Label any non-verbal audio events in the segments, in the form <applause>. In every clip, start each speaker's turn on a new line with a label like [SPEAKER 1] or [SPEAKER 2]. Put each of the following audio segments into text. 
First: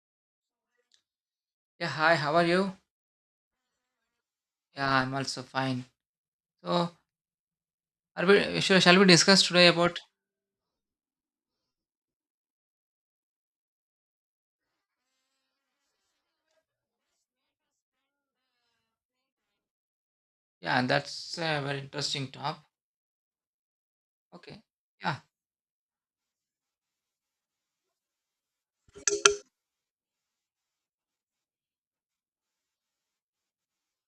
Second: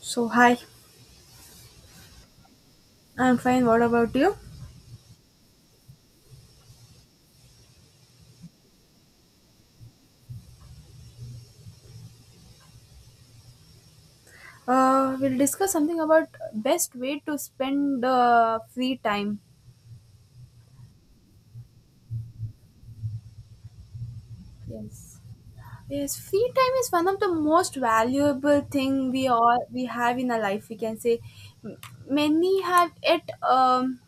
[SPEAKER 1] So, hi,
[SPEAKER 2] Yeah, hi, how are you?
[SPEAKER 1] I'm fine. What about you?
[SPEAKER 2] Yeah, I'm also fine. So, shall we discuss today about?
[SPEAKER 1] We'll discuss something about best way to spend free time.
[SPEAKER 2] Yeah, that's a very interesting topic. Okay.
[SPEAKER 1] Yes.
[SPEAKER 2] Yeah,
[SPEAKER 1] Yes, free time is one of the most valuable thing we have in our life. We can say. M- many have it.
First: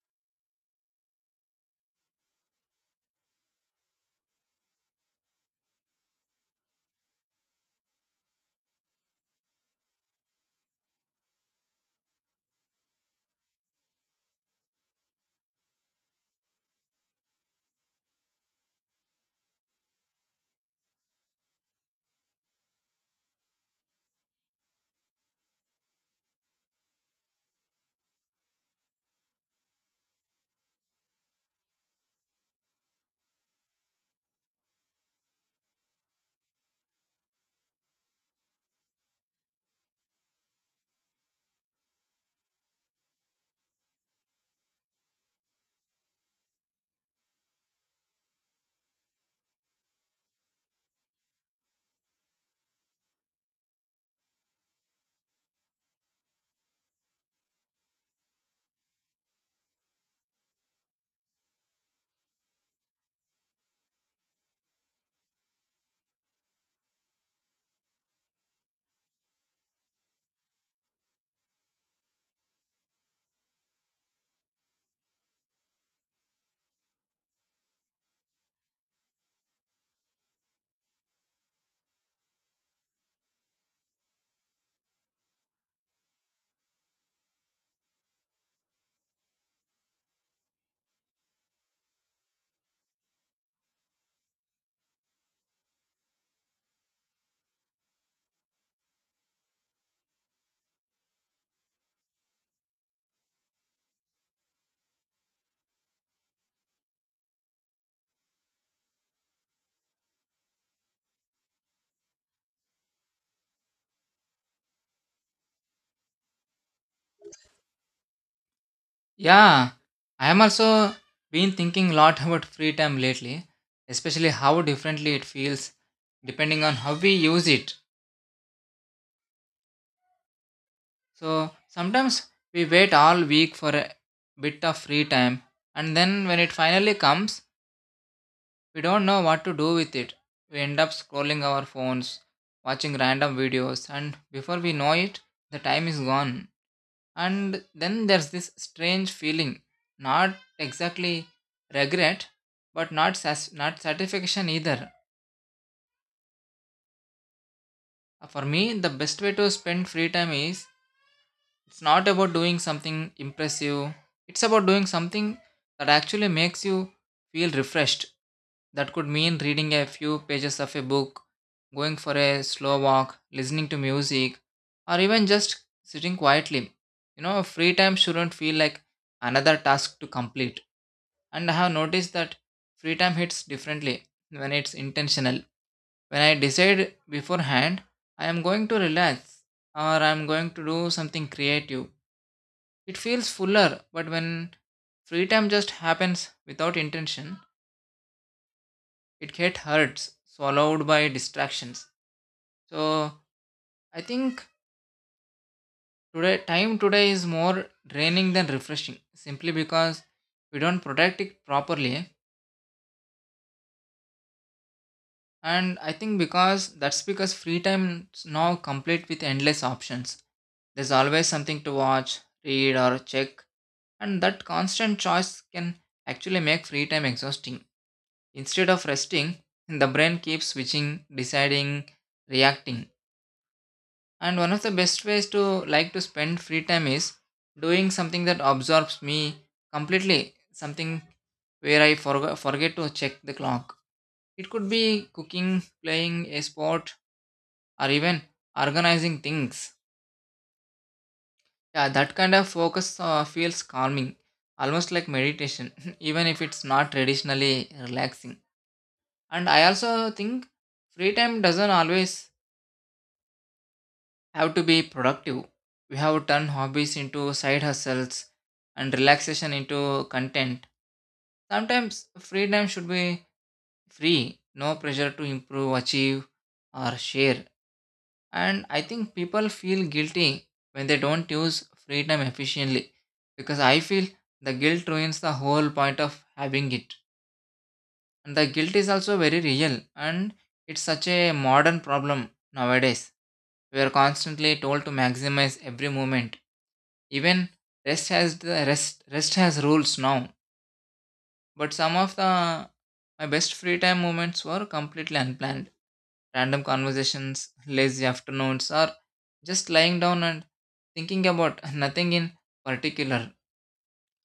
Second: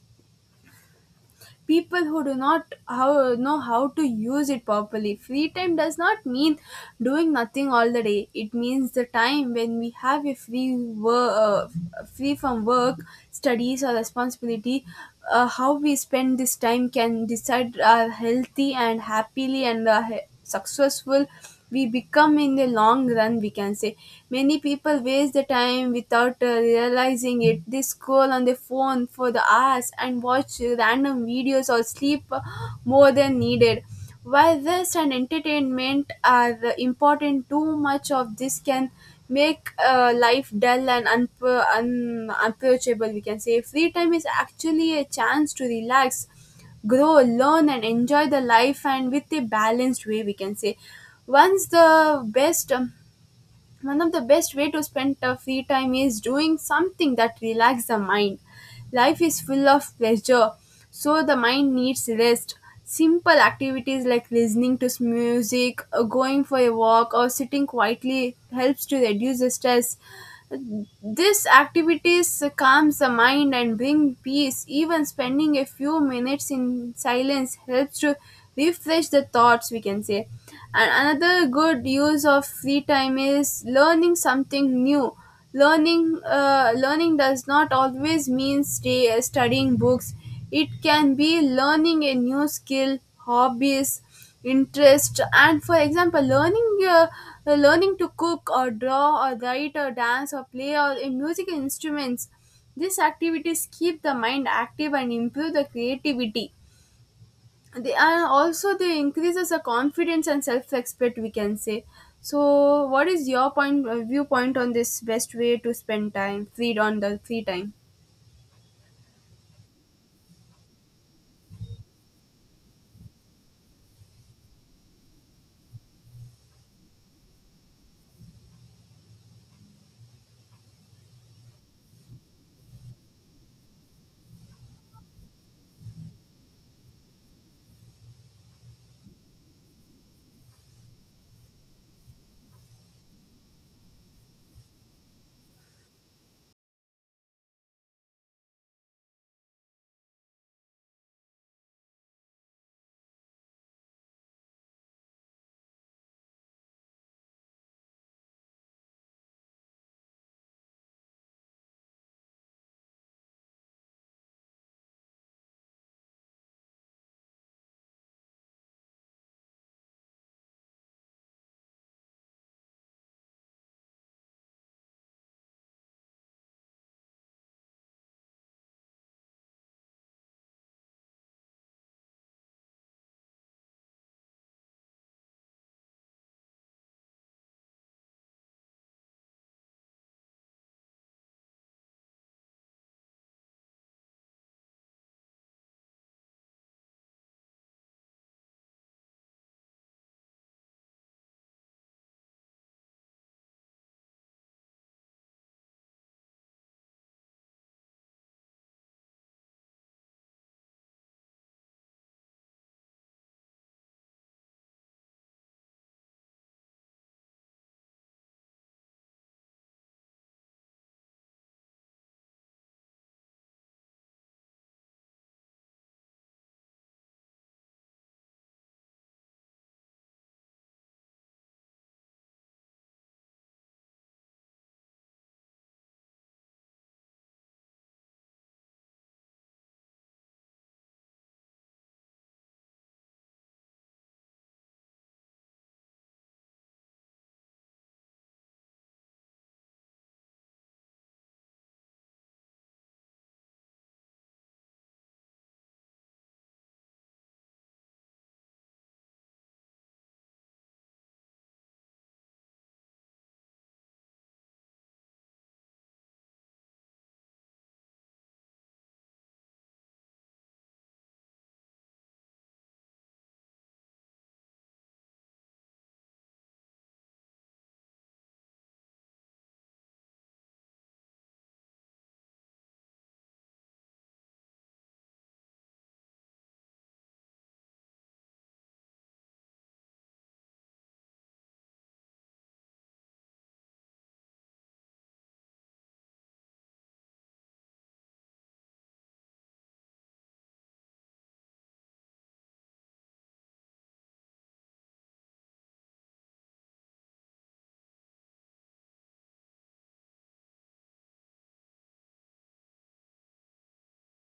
[SPEAKER 1] People who do not know how to use it properly. Free time does not mean doing nothing all the day. It means the time when we have free from work, studies or responsibility. How we spend this time can decide our healthy and happily and successful we become in the long run, we can say. Many people waste the time without realizing it. They scroll on their phone for the hours and watch random videos or sleep more than needed. While rest and entertainment are important, too much of this can make life dull and unapproachable, we can say. Free time is actually a chance to relax, grow, learn and enjoy the life and with a balanced way, we can say. Once the best One of the best way to spend the free time is doing something that relax the mind. Life is full of pleasure, so the mind needs rest. Simple activities like listening to music, going for a walk or sitting quietly helps to reduce the stress. These activities calms the mind and bring peace. Even spending a few minutes in silence helps to refresh the thoughts, we can say. And another good use of free time is learning something new. Learning does not always mean studying books. It can be learning a new skill, hobbies, interest and for example uh, learning to cook or draw or write or dance or play or in musical instruments. These activities keep the mind active and improve the creativity. They are also they increases the confidence and self-respect, we can say. So what is your point viewpoint on this best way to spend time free on the free time?
[SPEAKER 2] yeah. I am also been thinking a lot <laughs> about free time lately, especially how differently it feels depending on how we use it. So sometimes we wait all week for a bit of free time, and then when it finally comes, we don't know what to do with it. We end up scrolling our phones, watching random videos, and before we know it, the time is gone. And then there's this strange feeling, not exactly regret, but not satisfaction either. For me, the best way to spend free time is It's not about doing something impressive, it's about doing something that actually makes you feel refreshed. That could mean reading a few pages of a book, going for a slow walk, listening to music, or even just sitting quietly. Free time shouldn't feel like another task to complete. And I have noticed that free time hits differently when it's intentional. When I decide beforehand, I am going to relax or I am going to do something creative, it feels fuller, but when free time just happens without intention, it gets hurts, swallowed by distractions. So I think today time today is more draining than refreshing, simply because we don't protect it properly. And I think because that's because free time is now complete with endless options. There's always something to watch, read, or check, and that constant choice can actually make free time exhausting. Instead of resting, the brain keeps switching, deciding, reacting. And one of the best ways to like to spend free time is doing something that absorbs me completely, something where I forget to check the clock. It could be cooking, playing a sport, or even organizing things. Yeah, that kind of focus feels calming, almost like meditation, <laughs> even if it's not traditionally relaxing. And I also think free time doesn't always have to be productive. We have turned hobbies into side hustles and relaxation into content. Sometimes freedom should be free, no pressure to improve, achieve, or share. And I think people feel guilty when they don't use freedom efficiently, because I feel the guilt ruins the whole point of having it. And the guilt is also very real, and it's such a modern problem nowadays. We are constantly told to maximize every moment, even rest has rules now. But some of the my best free time moments were completely unplanned. Random conversations, lazy afternoons, or just lying down and thinking about nothing in particular.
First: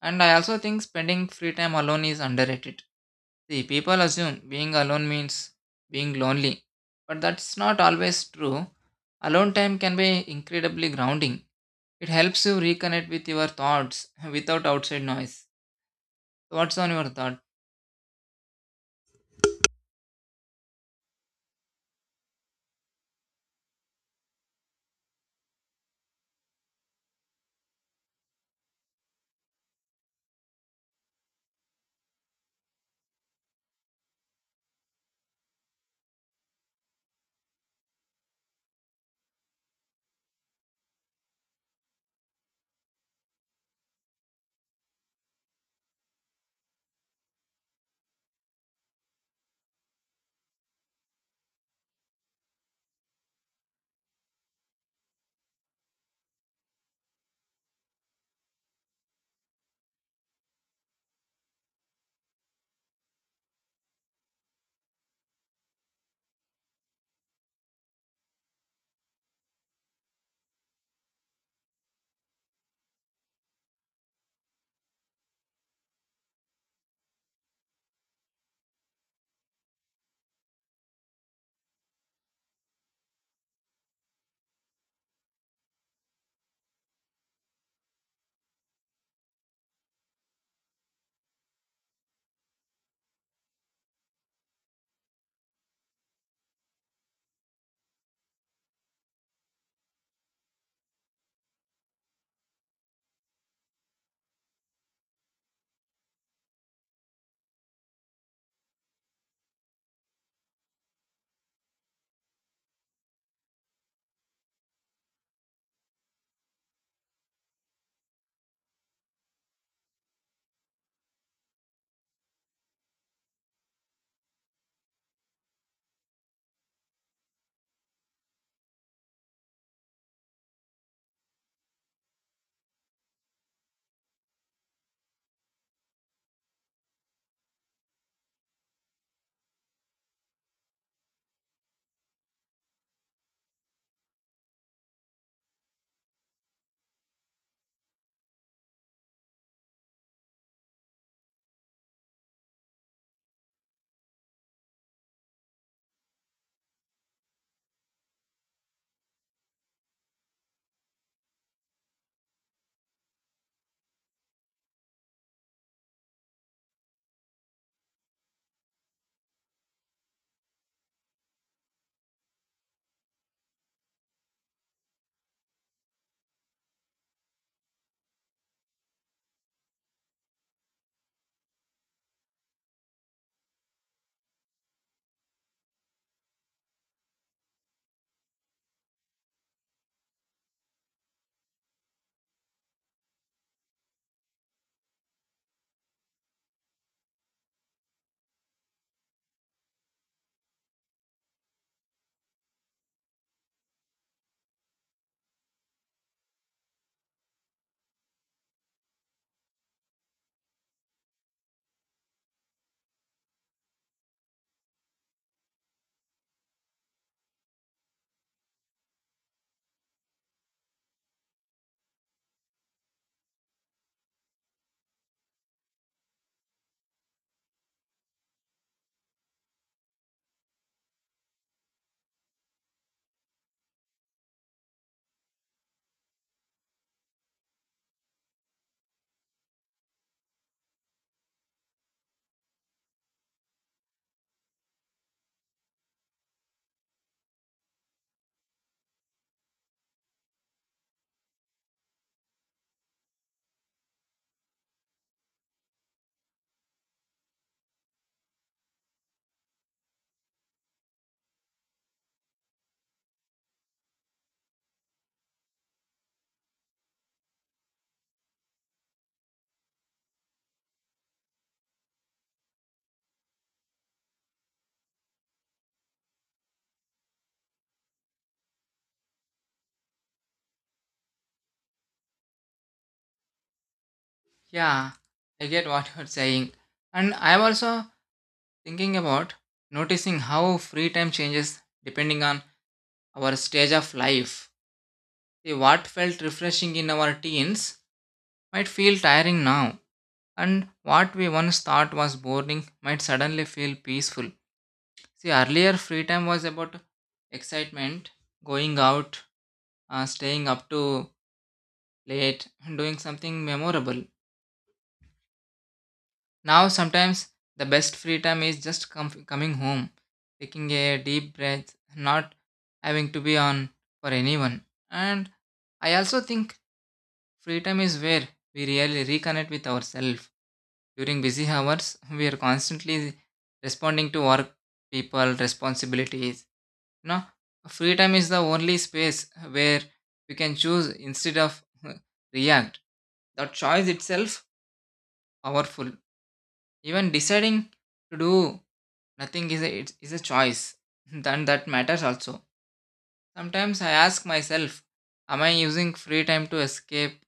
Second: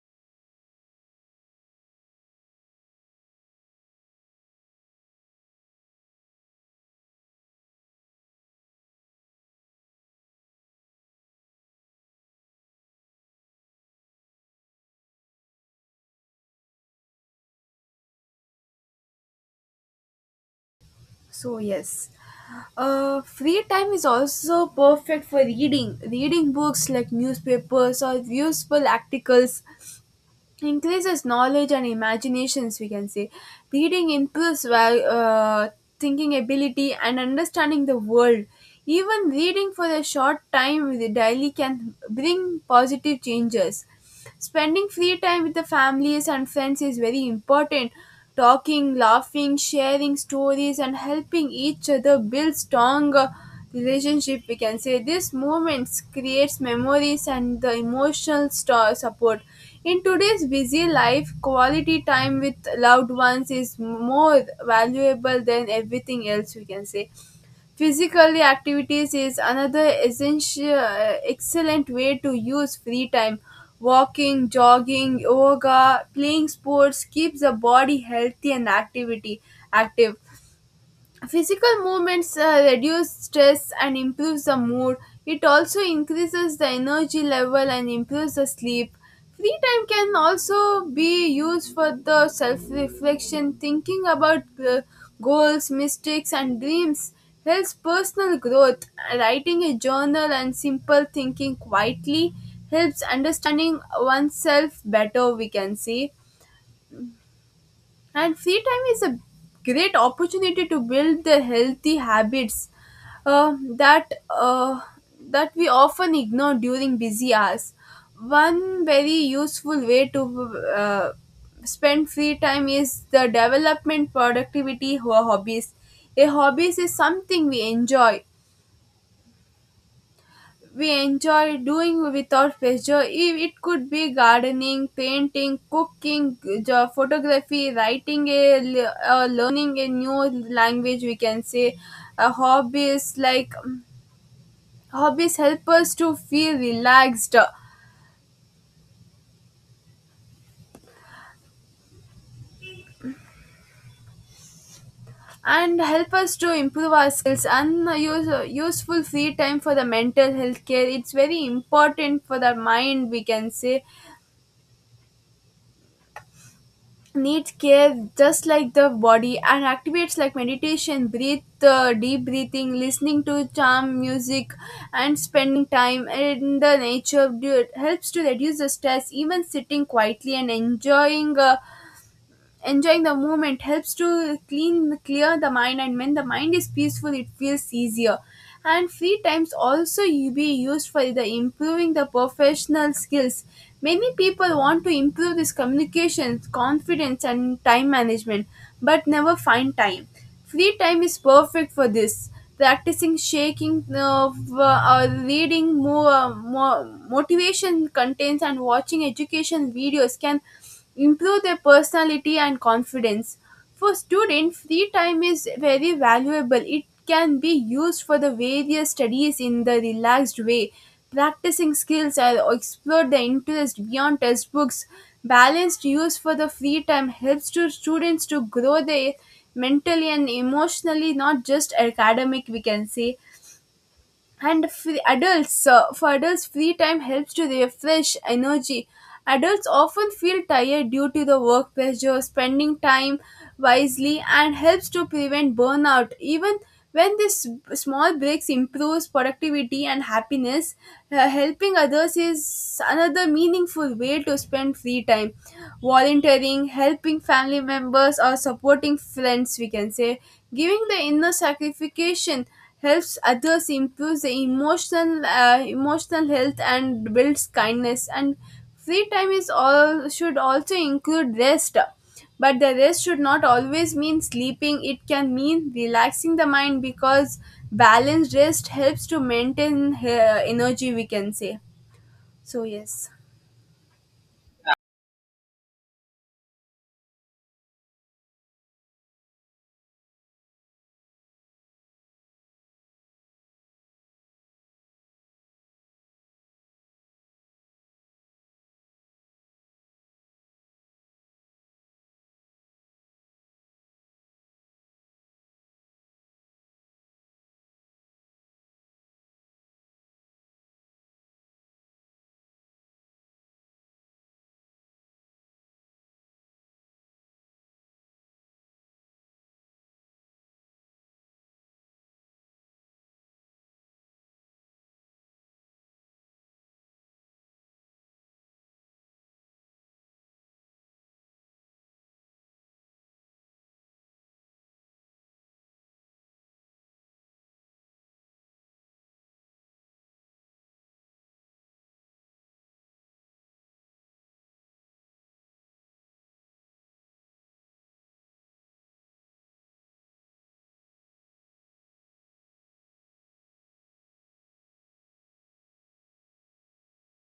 [SPEAKER 2] And I also think spending free time alone is underrated. See, people assume being alone means being lonely, but that's not always true. Alone time can be incredibly grounding. It helps you reconnect with your thoughts <laughs> without outside noise. Thoughts on your thought?
[SPEAKER 1] So yes, free time is also perfect for reading. Reading books like newspapers or useful articles increases knowledge and imaginations. We can say reading improves thinking ability and understanding the world. Even reading for a short time with the daily can bring positive changes. Spending free time with the families and friends is very important. Talking, laughing, sharing stories, and helping each other build strong relationship. We can say these moments creates memories and the emotional support. In today's busy life, quality time with loved ones is more valuable than everything else, we can say. Physical activities is another excellent way to use free time. Walking, jogging, yoga, playing sports keeps the body healthy and activity active. Physical movements reduce stress and improves the mood. It also increases the energy level and improves the sleep. Free time can also be used for the self reflection, thinking about goals, mistakes, and dreams. Helps personal growth. Writing a journal and simple thinking quietly helps understanding oneself better, we can say. And free time is a great opportunity to build the healthy habits uh, that uh, that we often ignore during busy hours. One very useful way to spend free time is the development productivity hobbies. A hobbies is something we enjoy doing without pressure. If It could be gardening, painting, cooking, photography, writing, learning a new language, we can say. Uh, hobbies like um, hobbies help us to feel relaxed and help us to improve our skills and useful free time for the mental health care. It's very important for the mind, we can say. Needs care just like the body, and activates like meditation, breathe deep breathing, listening to calm music, and spending time in the nature dude helps to reduce the stress. Even sitting quietly and enjoying the moment helps to clean clear the mind. And when the mind is peaceful, it feels easier. And free times also you be used for the improving the professional skills. Many people want to improve this communication confidence and time management, but never find time. Free time is perfect for this. Practicing uh, reading more motivation contents, and watching education videos can improve their personality and confidence. For students, free time is very valuable. It can be used for the various studies in the relaxed way. Practicing skills or explore the interest beyond textbooks. Balanced use for the free time helps to students to grow their mentally and emotionally not just academic, we can say. And free adults for adults free time helps to refresh energy. Adults often feel tired due to the work pressure. Spending time wisely and helps to prevent burnout, even when these small breaks improves productivity and happiness. Helping others is another meaningful way to spend free time. Volunteering, helping family members or supporting friends, we can say, giving the inner sacrification helps others improve the emotional health and builds kindness. And free time is all should also include rest, but the rest should not always mean sleeping. It can mean relaxing the mind because balanced rest helps to maintain energy, we can say. So yes.
[SPEAKER 2] Yeah, I get what you're saying. And I'm also thinking about noticing how free time changes depending on our stage of life. See, what felt refreshing in our teens might feel tiring now, and what we once thought was boring might suddenly feel peaceful. See, earlier free time was about excitement, going out, staying up to late, and doing something memorable. Now, sometimes the best free time is just coming home, taking a deep breath, not having to be on for anyone. And I also think free time is where we really reconnect with ourselves. During busy hours, we are constantly responding to work, people, responsibilities. No, free time is the only space where we can choose instead of <laughs> react. That choice itself powerful. Even deciding to do nothing is a choice. <laughs> Then that matters also. Sometimes I ask myself, am I using free time to escape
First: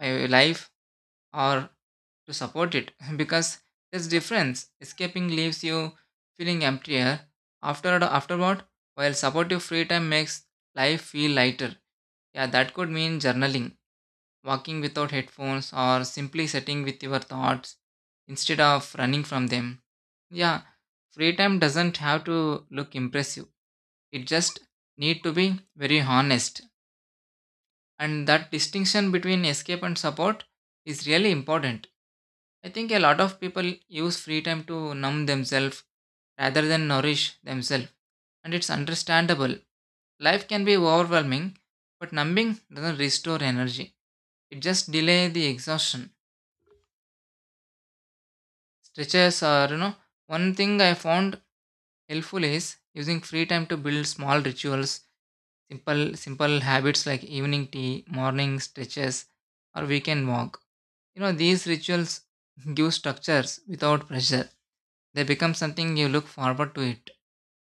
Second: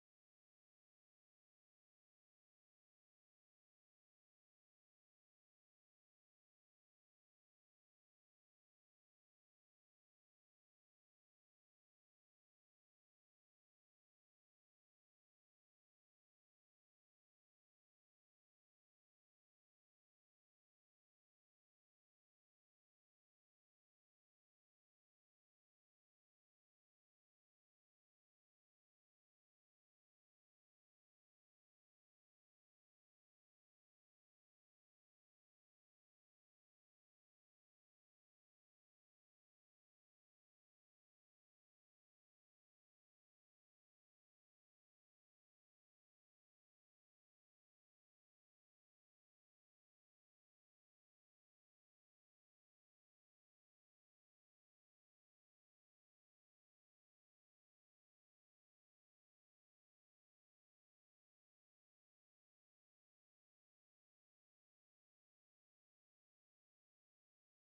[SPEAKER 2] my life or to support it, <laughs> because there's difference. Escaping leaves you feeling emptier afterward, while supportive free time makes life feel lighter. Yeah, that could mean journaling, walking without headphones, or simply sitting with your thoughts instead of running from them. Yeah, free time doesn't have to look impressive. It just need to be very honest. And that distinction between escape and support is really important. I think a lot of people use free time to numb themselves rather than nourish themselves, and it's understandable. Life can be overwhelming, but numbing doesn't restore energy. It just delays the exhaustion. Stretches are, you know, One thing I found helpful is using free time to build small rituals. Simple habits like evening tea, morning stretches, or weekend walk. These rituals <laughs> give structures without pressure. They become something you look forward to it,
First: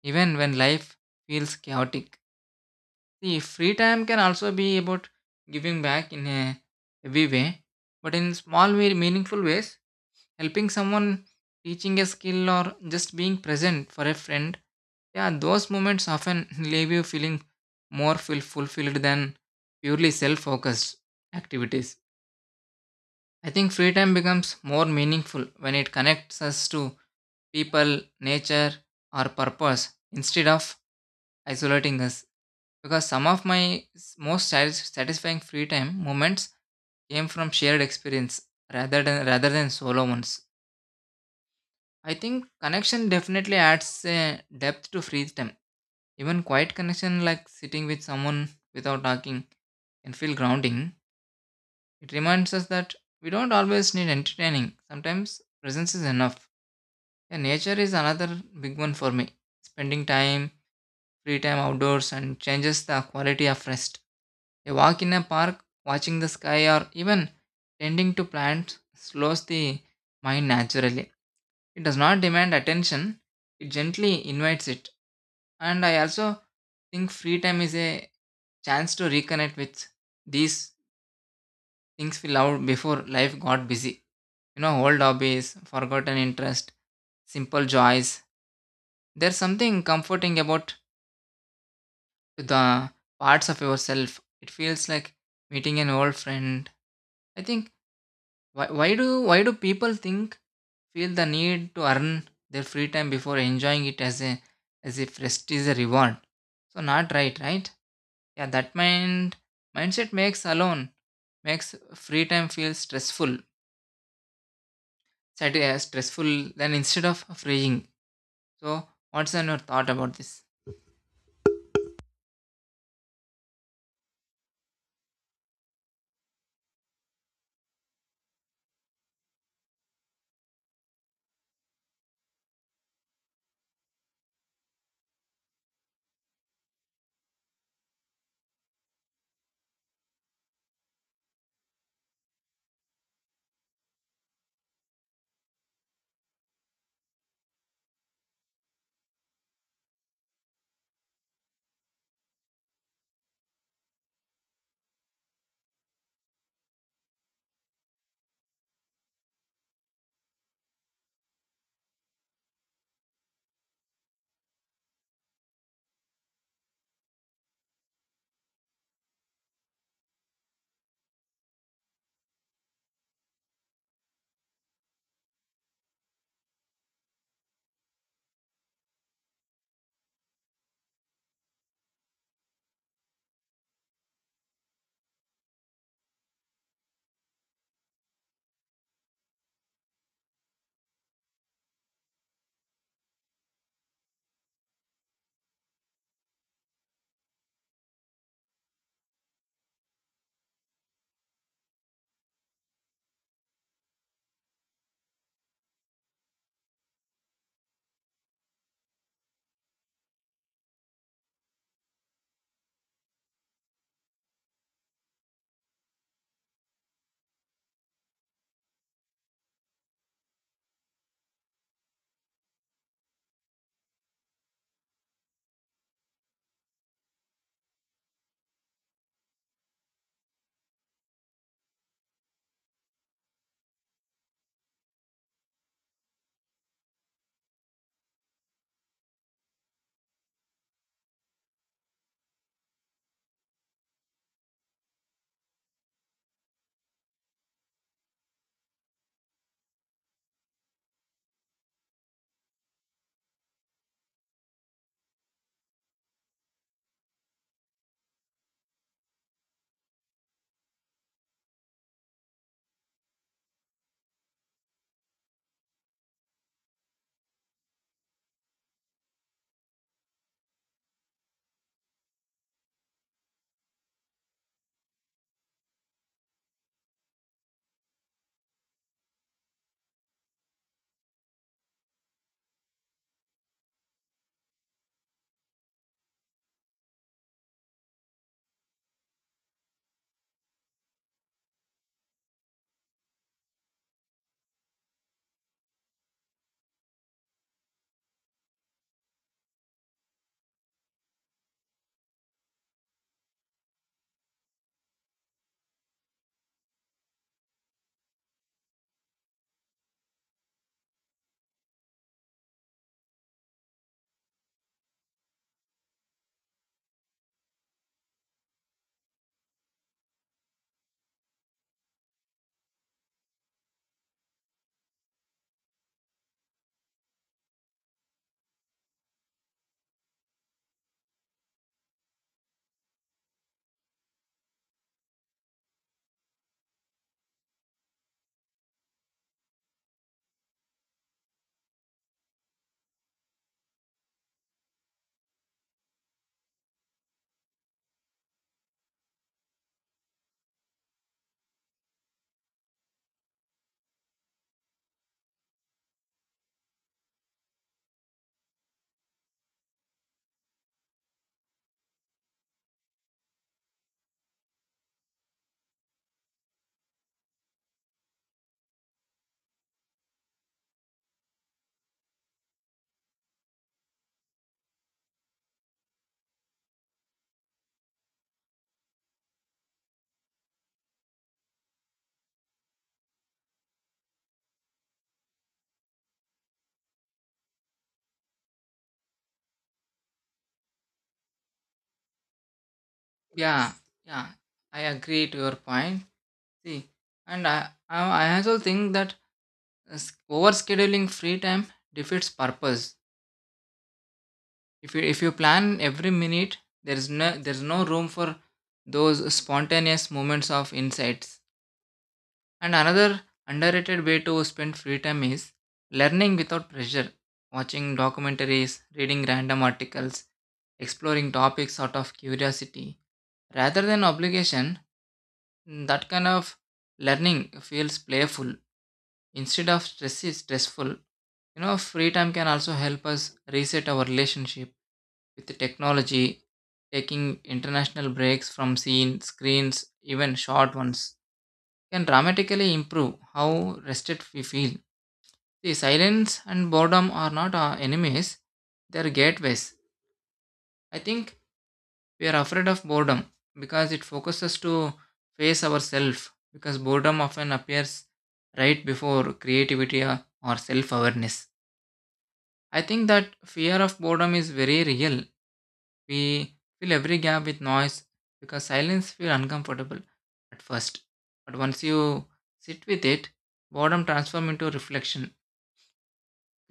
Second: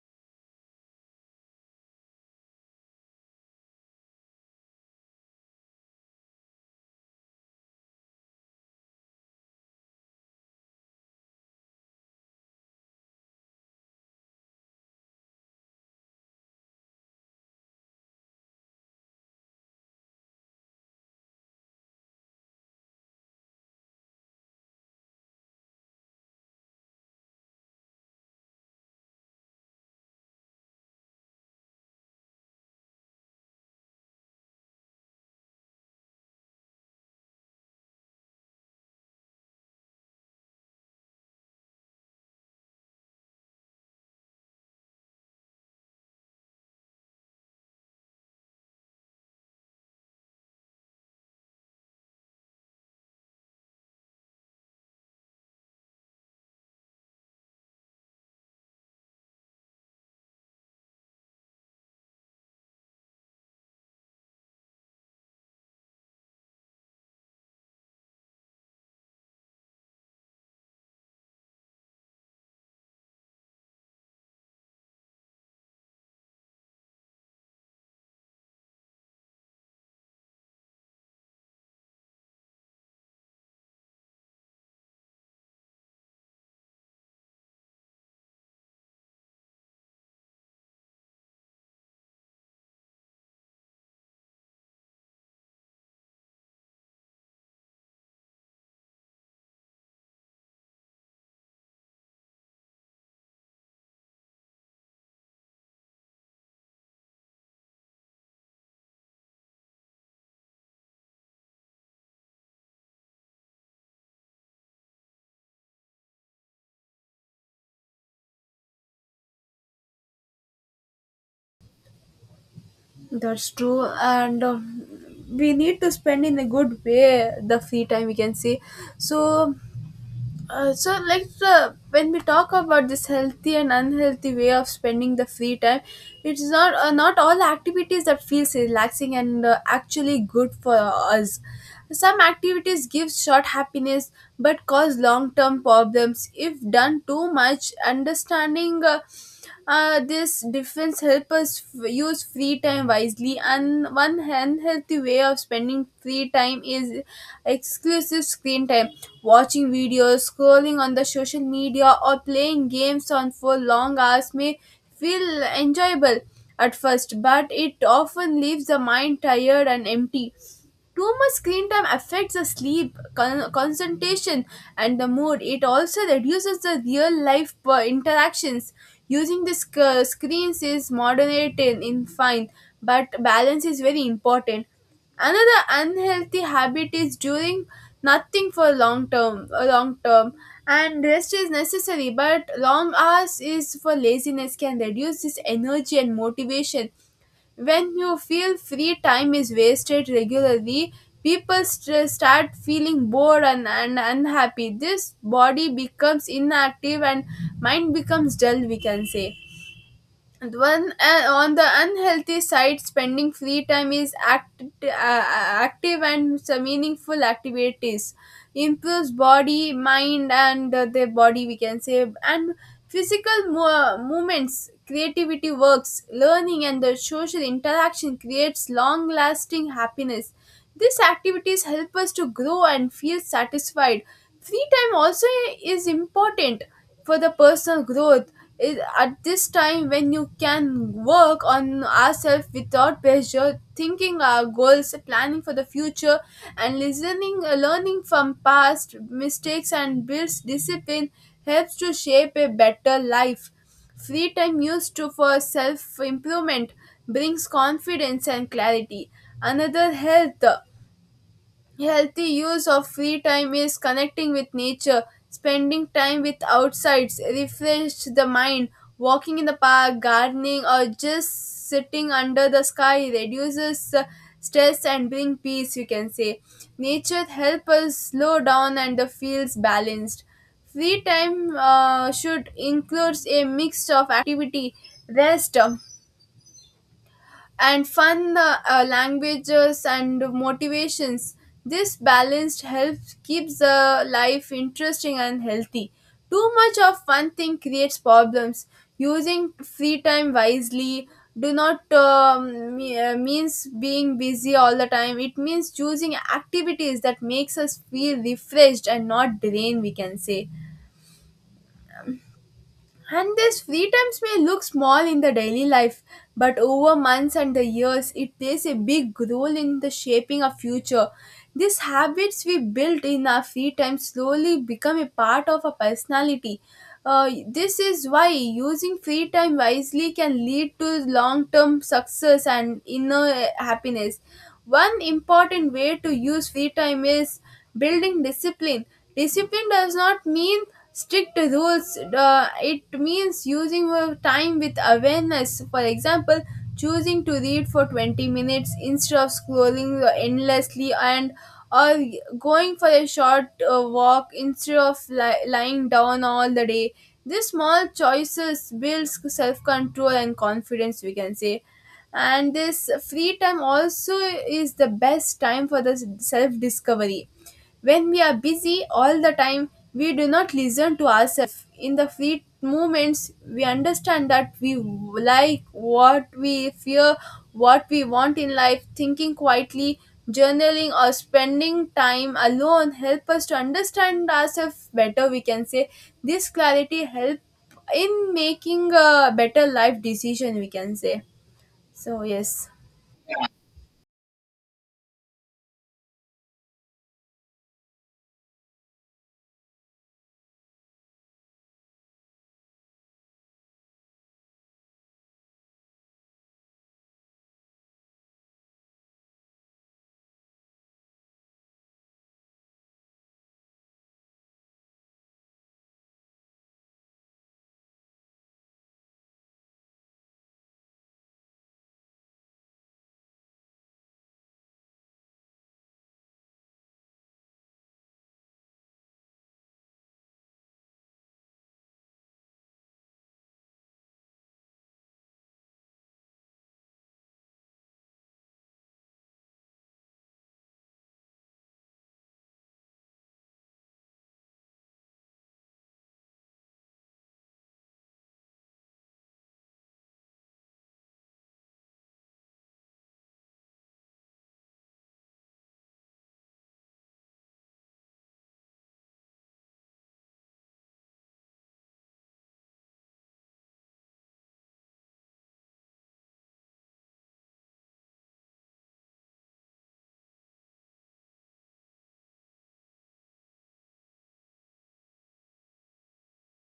[SPEAKER 2] even when life feels chaotic. The free time can also be about giving back in a heavy way, but in small, meaningful ways, helping someone, teaching a skill, or just being present for a friend. Yeah, those moments often <laughs> leave you feeling more feel fulfilled than purely self focused activities. I think free time becomes more meaningful when it connects us to people, nature, or purpose instead of isolating us. Because some of my most satisfying free time moments came from shared experience rather than solo ones. I think connection definitely adds a depth to free time. Even quiet connection, like sitting with someone without talking, can feel grounding. It reminds us that we don't always need entertaining. Sometimes presence is enough. Yeah, nature is another big one for me. Spending time, Free time outdoors and changes the quality of rest. A walk in a park, watching the sky, or even tending to plants slows the mind naturally. It does not demand attention, it gently invites it. And I also think free time is a chance to reconnect with these things we loved before life got busy. Old hobbies, forgotten interest, simple joys. There's something comforting about the parts of yourself. It feels like meeting an old friend. I think. Why do people think feel the need to earn their free time before enjoying it, as if rest is a reward? So not right, right? Yeah, that mindset makes alone makes free time feel stressful than instead of freeing. So what's on your thought about this?
[SPEAKER 1] That's true. And we need to spend in a good way the free time, we can say. So. So like the when we talk about this healthy and unhealthy way of spending the free time, it's not not all activities that feels relaxing and actually good for us. Some activities give short happiness but cause long term problems if done too much. Understanding this difference help us use free time wisely. And one unhealthy way of spending free time is exclusive screen time. Watching videos, scrolling on the social media or playing games on for long hours may feel enjoyable at first, but it often leaves the mind tired and empty. Too much screen time affects the sleep, concentration, and the mood. It also reduces the real life interactions. Using the screens is moderated in fine, but balance is very important. Another unhealthy habit is doing nothing for long term, and rest is necessary. But long hours is for laziness can reduce this energy and motivation. When you feel free time is wasted regularly, people start feeling bored and unhappy. This body becomes inactive and mind becomes dull, we can say. And when on the unhealthy side, spending free time is active and some meaningful activities improves body, mind, and the body, we can say. And physical movements, creativity works, learning, and the social interaction creates long-lasting happiness. These activities help us to grow and feel satisfied. Free time also is important for the personal growth. At this time, when you can work on ourselves without pressure, thinking our goals, planning for the future, and learning from past mistakes and builds discipline helps to shape a better life. Free time used to for self improvement brings confidence and clarity. Another health Healthy use of free time is connecting with nature, spending time with outsides, refresh the mind, walking in the park, gardening, or just sitting under the sky reduces stress and bring peace. You can say nature helps us slow down and the feels balanced. Free time should includes a mix of activity, rest, and fun languages and motivations. This balanced helps keeps the life interesting and healthy. Too much of one thing creates problems. Using free time wisely do not means being busy all the time. It means choosing activities that makes us feel refreshed and not drained, we can say. And these free times may look small in the daily life, but over months and the years, it plays a big role in the shaping of future. These habits we built in our free time slowly become a part of our personality. This is why using free time wisely can lead to long-term success and inner happiness. One important way to use free time is building discipline. Discipline does not mean strict rules. It means using your time with awareness, for example choosing to read for 20 minutes instead of scrolling endlessly, and or going for a short walk instead of lying down all the day. These small choices builds self-control and confidence, we can say. And this free time also is the best time for the self discovery. When we are busy all the time, we do not listen to ourselves. In the fleet moments, we understand that we like what we fear, what we want in life. Thinking quietly, journaling, or spending time alone help us to understand ourselves better. We can say this clarity help in making a better life decision. We can say so. Yes.
[SPEAKER 2] Yeah, yeah, I agree to your point. See, and I also think that overscheduling free time defeats purpose. If you plan every minute, there's no room for those spontaneous moments of insights. And another underrated way to spend free time is learning without pressure, watching documentaries, reading random articles, exploring topics out of curiosity rather than obligation. That kind of learning feels playful. Instead of stress is stressful, free time can also help us reset our relationship with the technology. Taking international breaks from screens, even short ones, can dramatically improve how rested we feel. The silence and boredom are not our enemies, they are gateways. I think we are afraid of boredom because it focuses to face ourselves, because boredom often appears right before creativity or self awareness. I think that fear of boredom is very real. We fill every gap with noise because silence feels uncomfortable at first, but once you sit with it, boredom transforms into reflection,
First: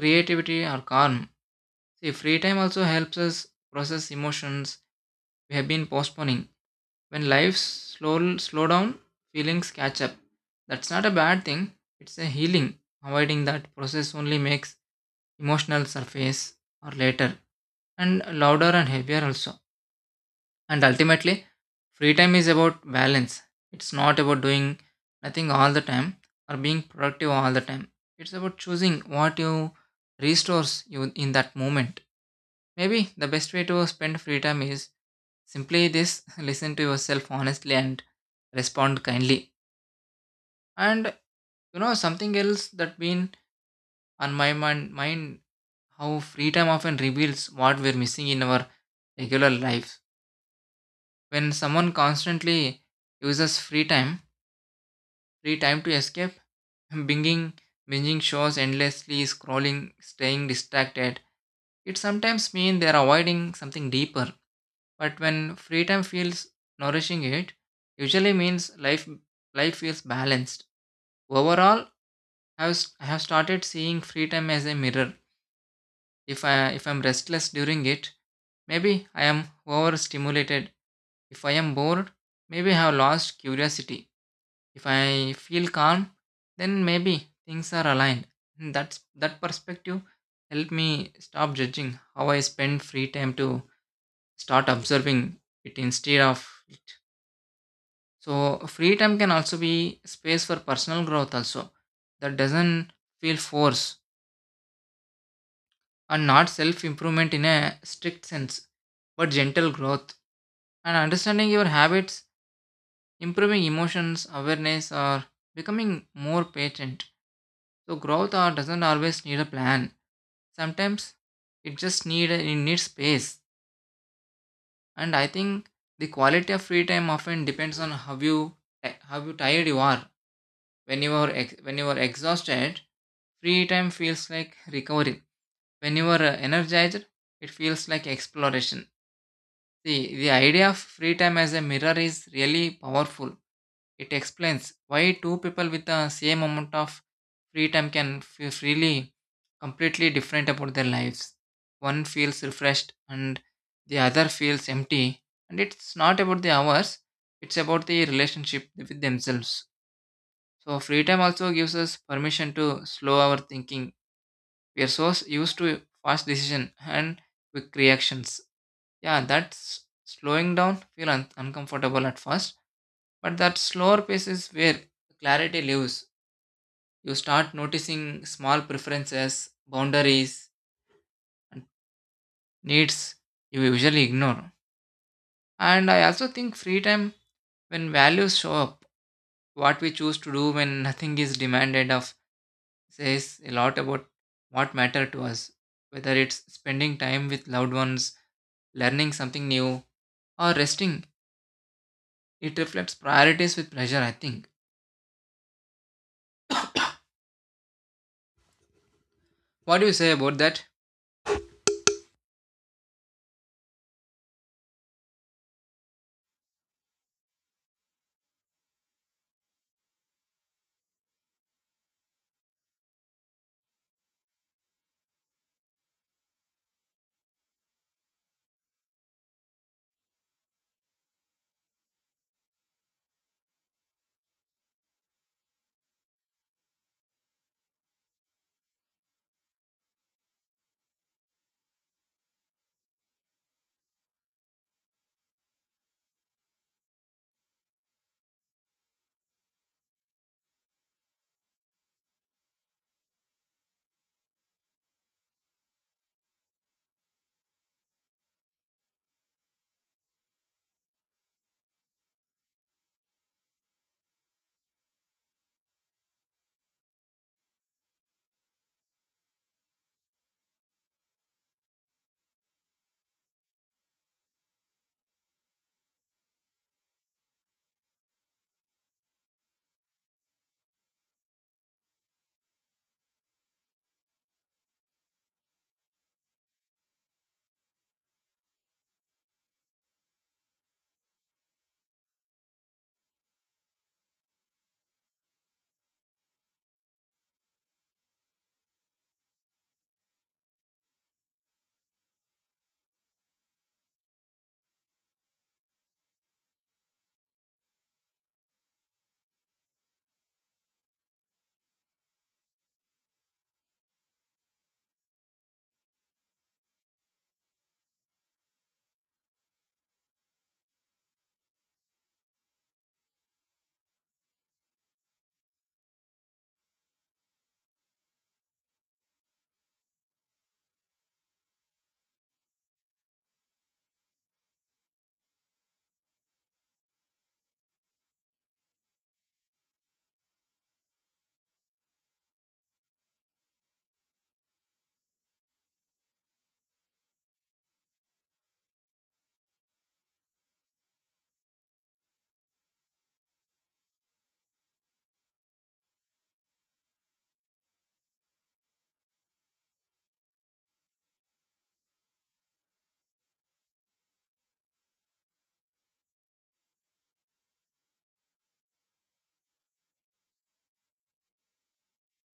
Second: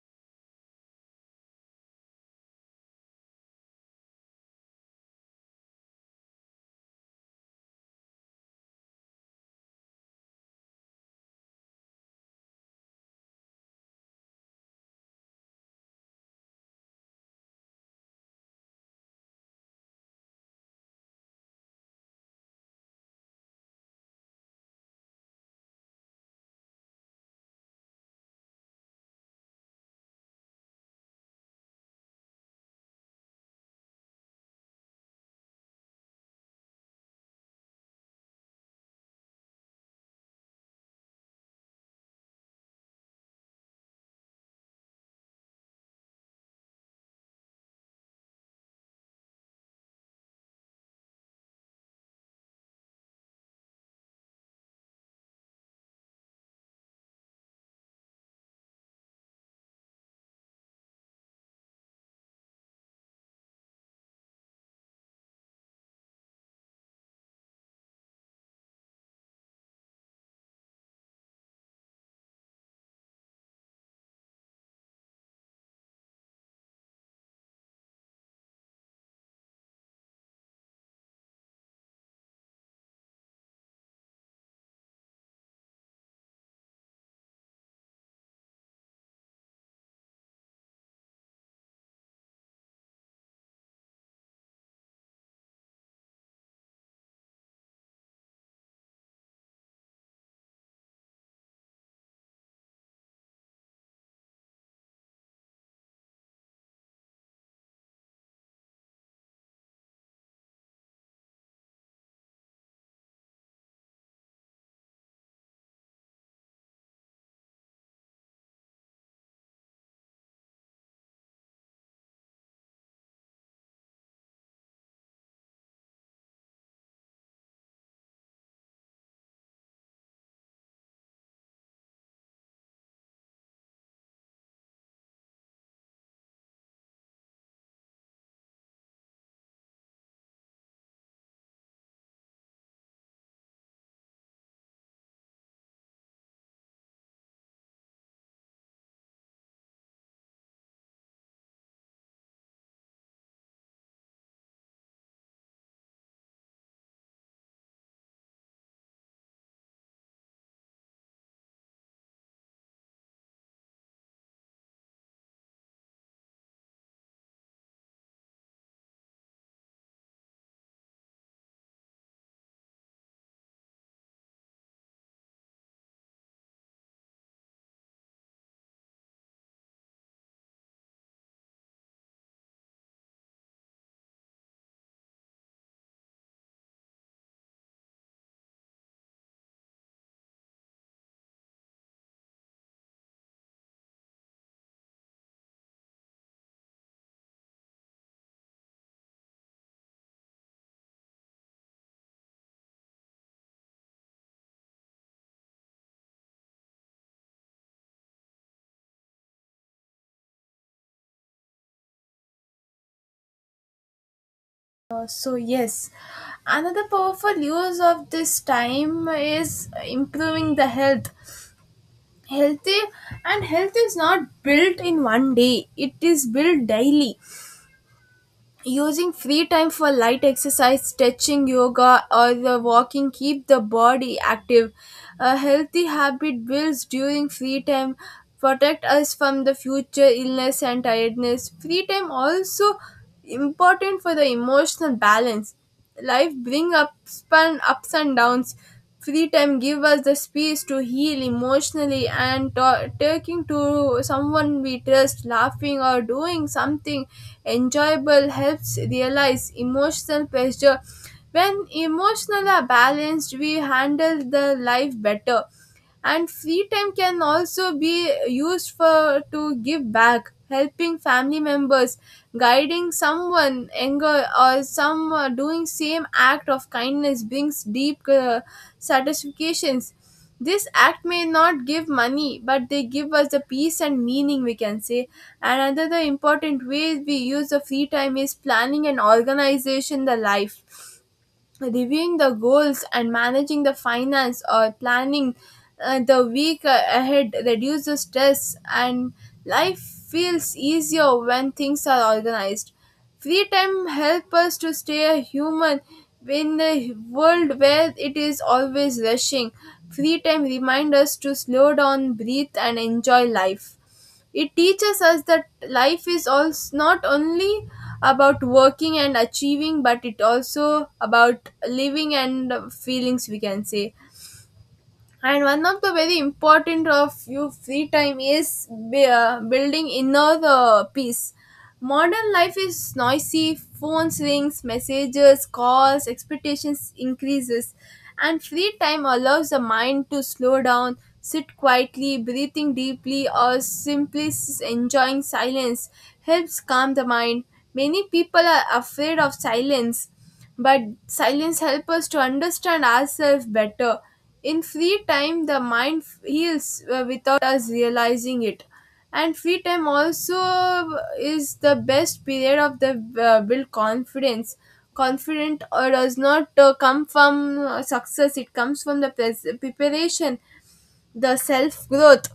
[SPEAKER 2] creativity, or calm. See, free time also helps us process emotions we have been postponing. When life slow down, feelings catch up. That's not a bad thing. It's a healing. Avoiding that process only makes emotional surface or later, and louder and heavier also. And ultimately, free time is about balance. It's not about doing nothing all the time or being productive all the time. It's about choosing what you restores you in that moment. Maybe the best way to spend free time is simply this: <laughs> listen to yourself honestly and respond kindly. And you know something else that been on my mind, how free time often reveals what we're missing in our regular life. When someone constantly uses free time to escape, <laughs> binging, binging shows endlessly, scrolling, staying distracted, it sometimes means they're avoiding something deeper. But when free time feels nourishing it, usually means life feels balanced. Overall, I have started seeing free time as a mirror. If I'm restless during it, maybe I am overstimulated. If I am bored, maybe I have lost curiosity. If I feel calm, then maybe things are aligned. And that perspective helped me stop judging how I spend free time to start observing it instead of. So free time can also be space for personal growth also, that doesn't feel force, and not self improvement in a strict sense, but gentle growth and understanding your habits, improving emotions awareness or becoming more patient. So growth or doesn't always need a plan, sometimes it just needs space. And I think the quality of free time often depends on how you tired you are. When you are exhausted free time feels like recovery. When you are energized, it feels like exploration. See, the idea of free time as a mirror is really powerful. It explains why two people with the same amount of free time can feel freely completely different about their lives. One feels refreshed and the other feels empty. And it's not about the hours, it's about the relationship with themselves. So, free time also gives us permission to slow our thinking. We are so used to fast decision and quick reactions. Yeah, that's slowing down feel uncomfortable at first, but that slower pace is where clarity lives. You start noticing small preferences, boundaries, and needs you usually ignore. And I also think free time, when values show up, what we choose to do when nothing is demanded of, says a lot about what matter to us. Whether it's spending time with loved ones, learning something new, or resting, it reflects priorities with pleasure, I think. What do you say about that?
[SPEAKER 1] So yes, another powerful use of this time is improving the health, healthy, and health is not built in one day, it is built daily. Using free time for light exercise, stretching, yoga, or the walking keep the body active. A healthy habit builds during free time, protect us from the future illness and tiredness. Free time also important for the emotional balance. Life bring ups and ups and downs. Free time give us the space to heal emotionally, and talking to someone we trust, laughing, or doing something enjoyable helps realize emotional pressure. When emotional are balanced, we handle the life better. And free time can also be used for to give back, helping family members, guiding someone anger, or some doing same act of kindness brings deep satisfactions. This act may not give money, but they give us the peace and meaning, we can say. And another important way we use the free time is planning and organization the life, reviewing the goals and managing the finance, or planning the week ahead reduces stress, and life feels easier when things are organized. Free time helps us to stay a human in a world where it is always rushing. Free time reminds us to slow down, breathe, and enjoy life. It teaches us that life is also not only about working and achieving, but it also about living and feelings, we can say. And one of the very important of your free time is building inner peace. Modern life is noisy, phones rings, messages, calls, expectations increases. And free time allows the mind to slow down, sit quietly, breathing deeply, or simply enjoying silence helps calm the mind. Many people are afraid of silence, but silence helps us to understand ourselves better. In free time, the mind heals without us realizing it. And free time also is the best period of the build confidence. Confident or does not come from success; it comes from the preparation, the self growth.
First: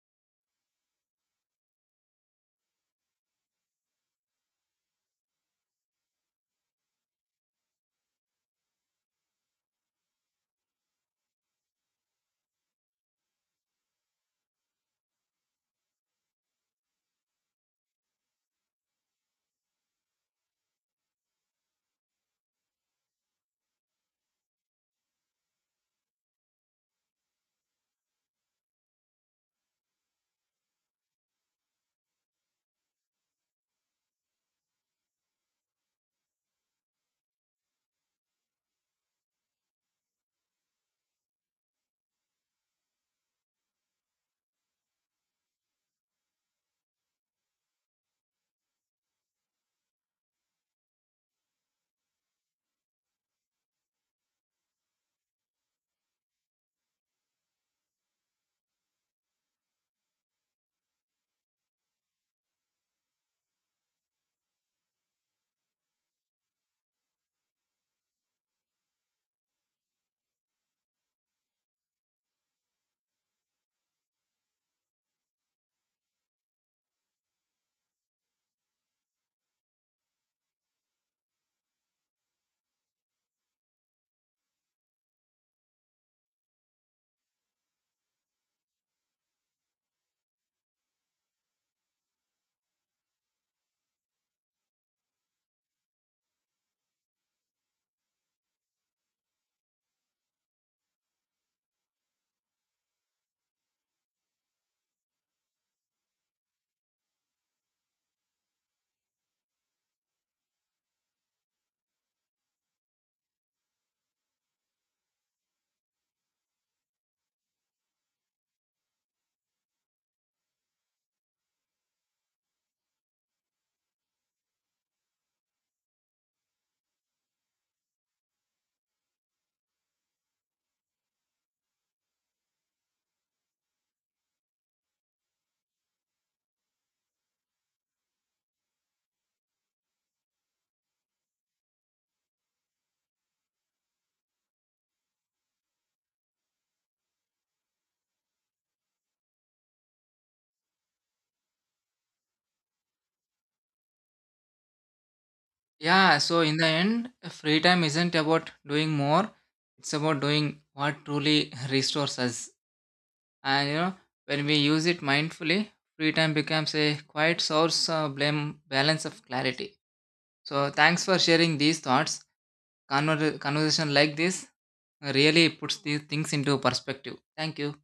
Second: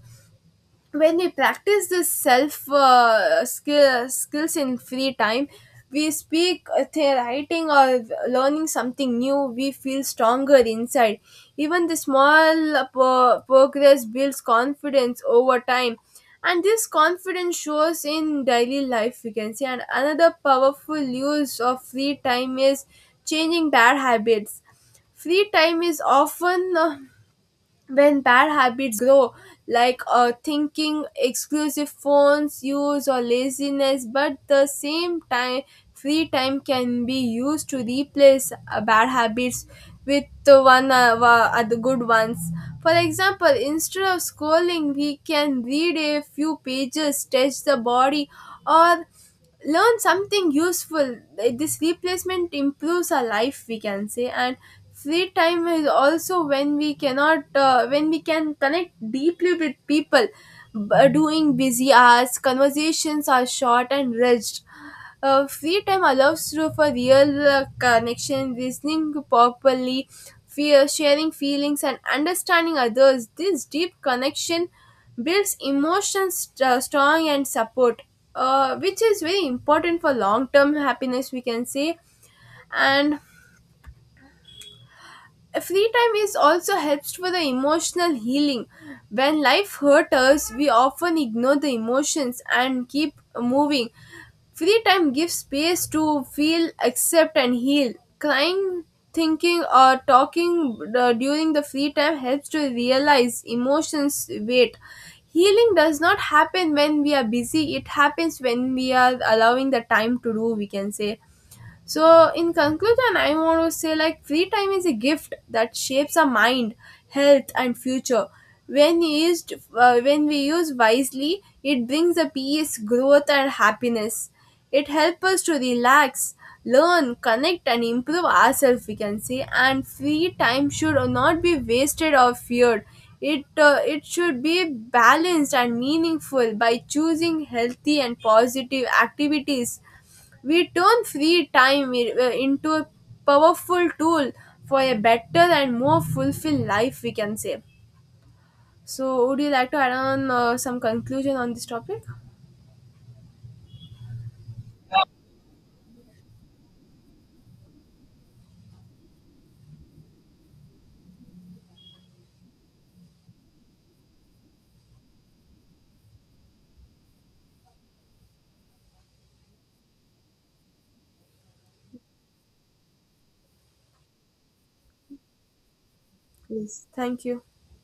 [SPEAKER 1] When we practice this self skills in free time, we speak writing or learning something new, we feel stronger inside. Even the small progress builds confidence over time, and this confidence shows in daily life, we can say. And another powerful use of free time is changing bad habits. Free time is often when bad habits grow, like thinking exclusive phones use or laziness, but the same time free time can be used to replace bad habits with the one good ones. For example, instead of scrolling we can read a few pages, stretch the body, or learn something useful. Like, this replacement improves our life, we can say. And free time is also when we cannot when we can connect deeply with people. Doing busy hours, conversations are short and rich. Uh, free time allows you for real connection, listening properly, fear, sharing feelings, and understanding others. This deep connection builds emotions strong and support, which is very important for long term happiness, we can say. And free time is also helps for the emotional healing. When life hurts us, we often ignore the emotions and keep moving. Free time gives space to feel, accept, and heal. Crying, thinking, or talking during the free time helps to realize emotions weight. Healing does not happen when we are busy, it happens when we are allowing the time to do, we can say. So, in conclusion, I want to say like free time is a gift that shapes our mind, health, and future. When used, when we use wisely, it brings a peace, growth, and happiness. It helps us to relax, learn, connect, and improve ourselves. We can say, and free time should not be wasted or feared. It should be balanced and meaningful. By choosing healthy and positive activities, we turn free time into a powerful tool for a better and more fulfilled life, we can say. So, would you like to add on some conclusion on this topic?
[SPEAKER 2] Yeah, so in the end, free time isn't about doing more, it's about doing what truly <laughs> restores us. And when we use it mindfully, free time becomes a quiet source of blame balance of clarity. So thanks for sharing these thoughts. Conversation like this really puts these things into
[SPEAKER 1] Yes.
[SPEAKER 2] perspective.
[SPEAKER 1] Thank you.
[SPEAKER 2] Thank you.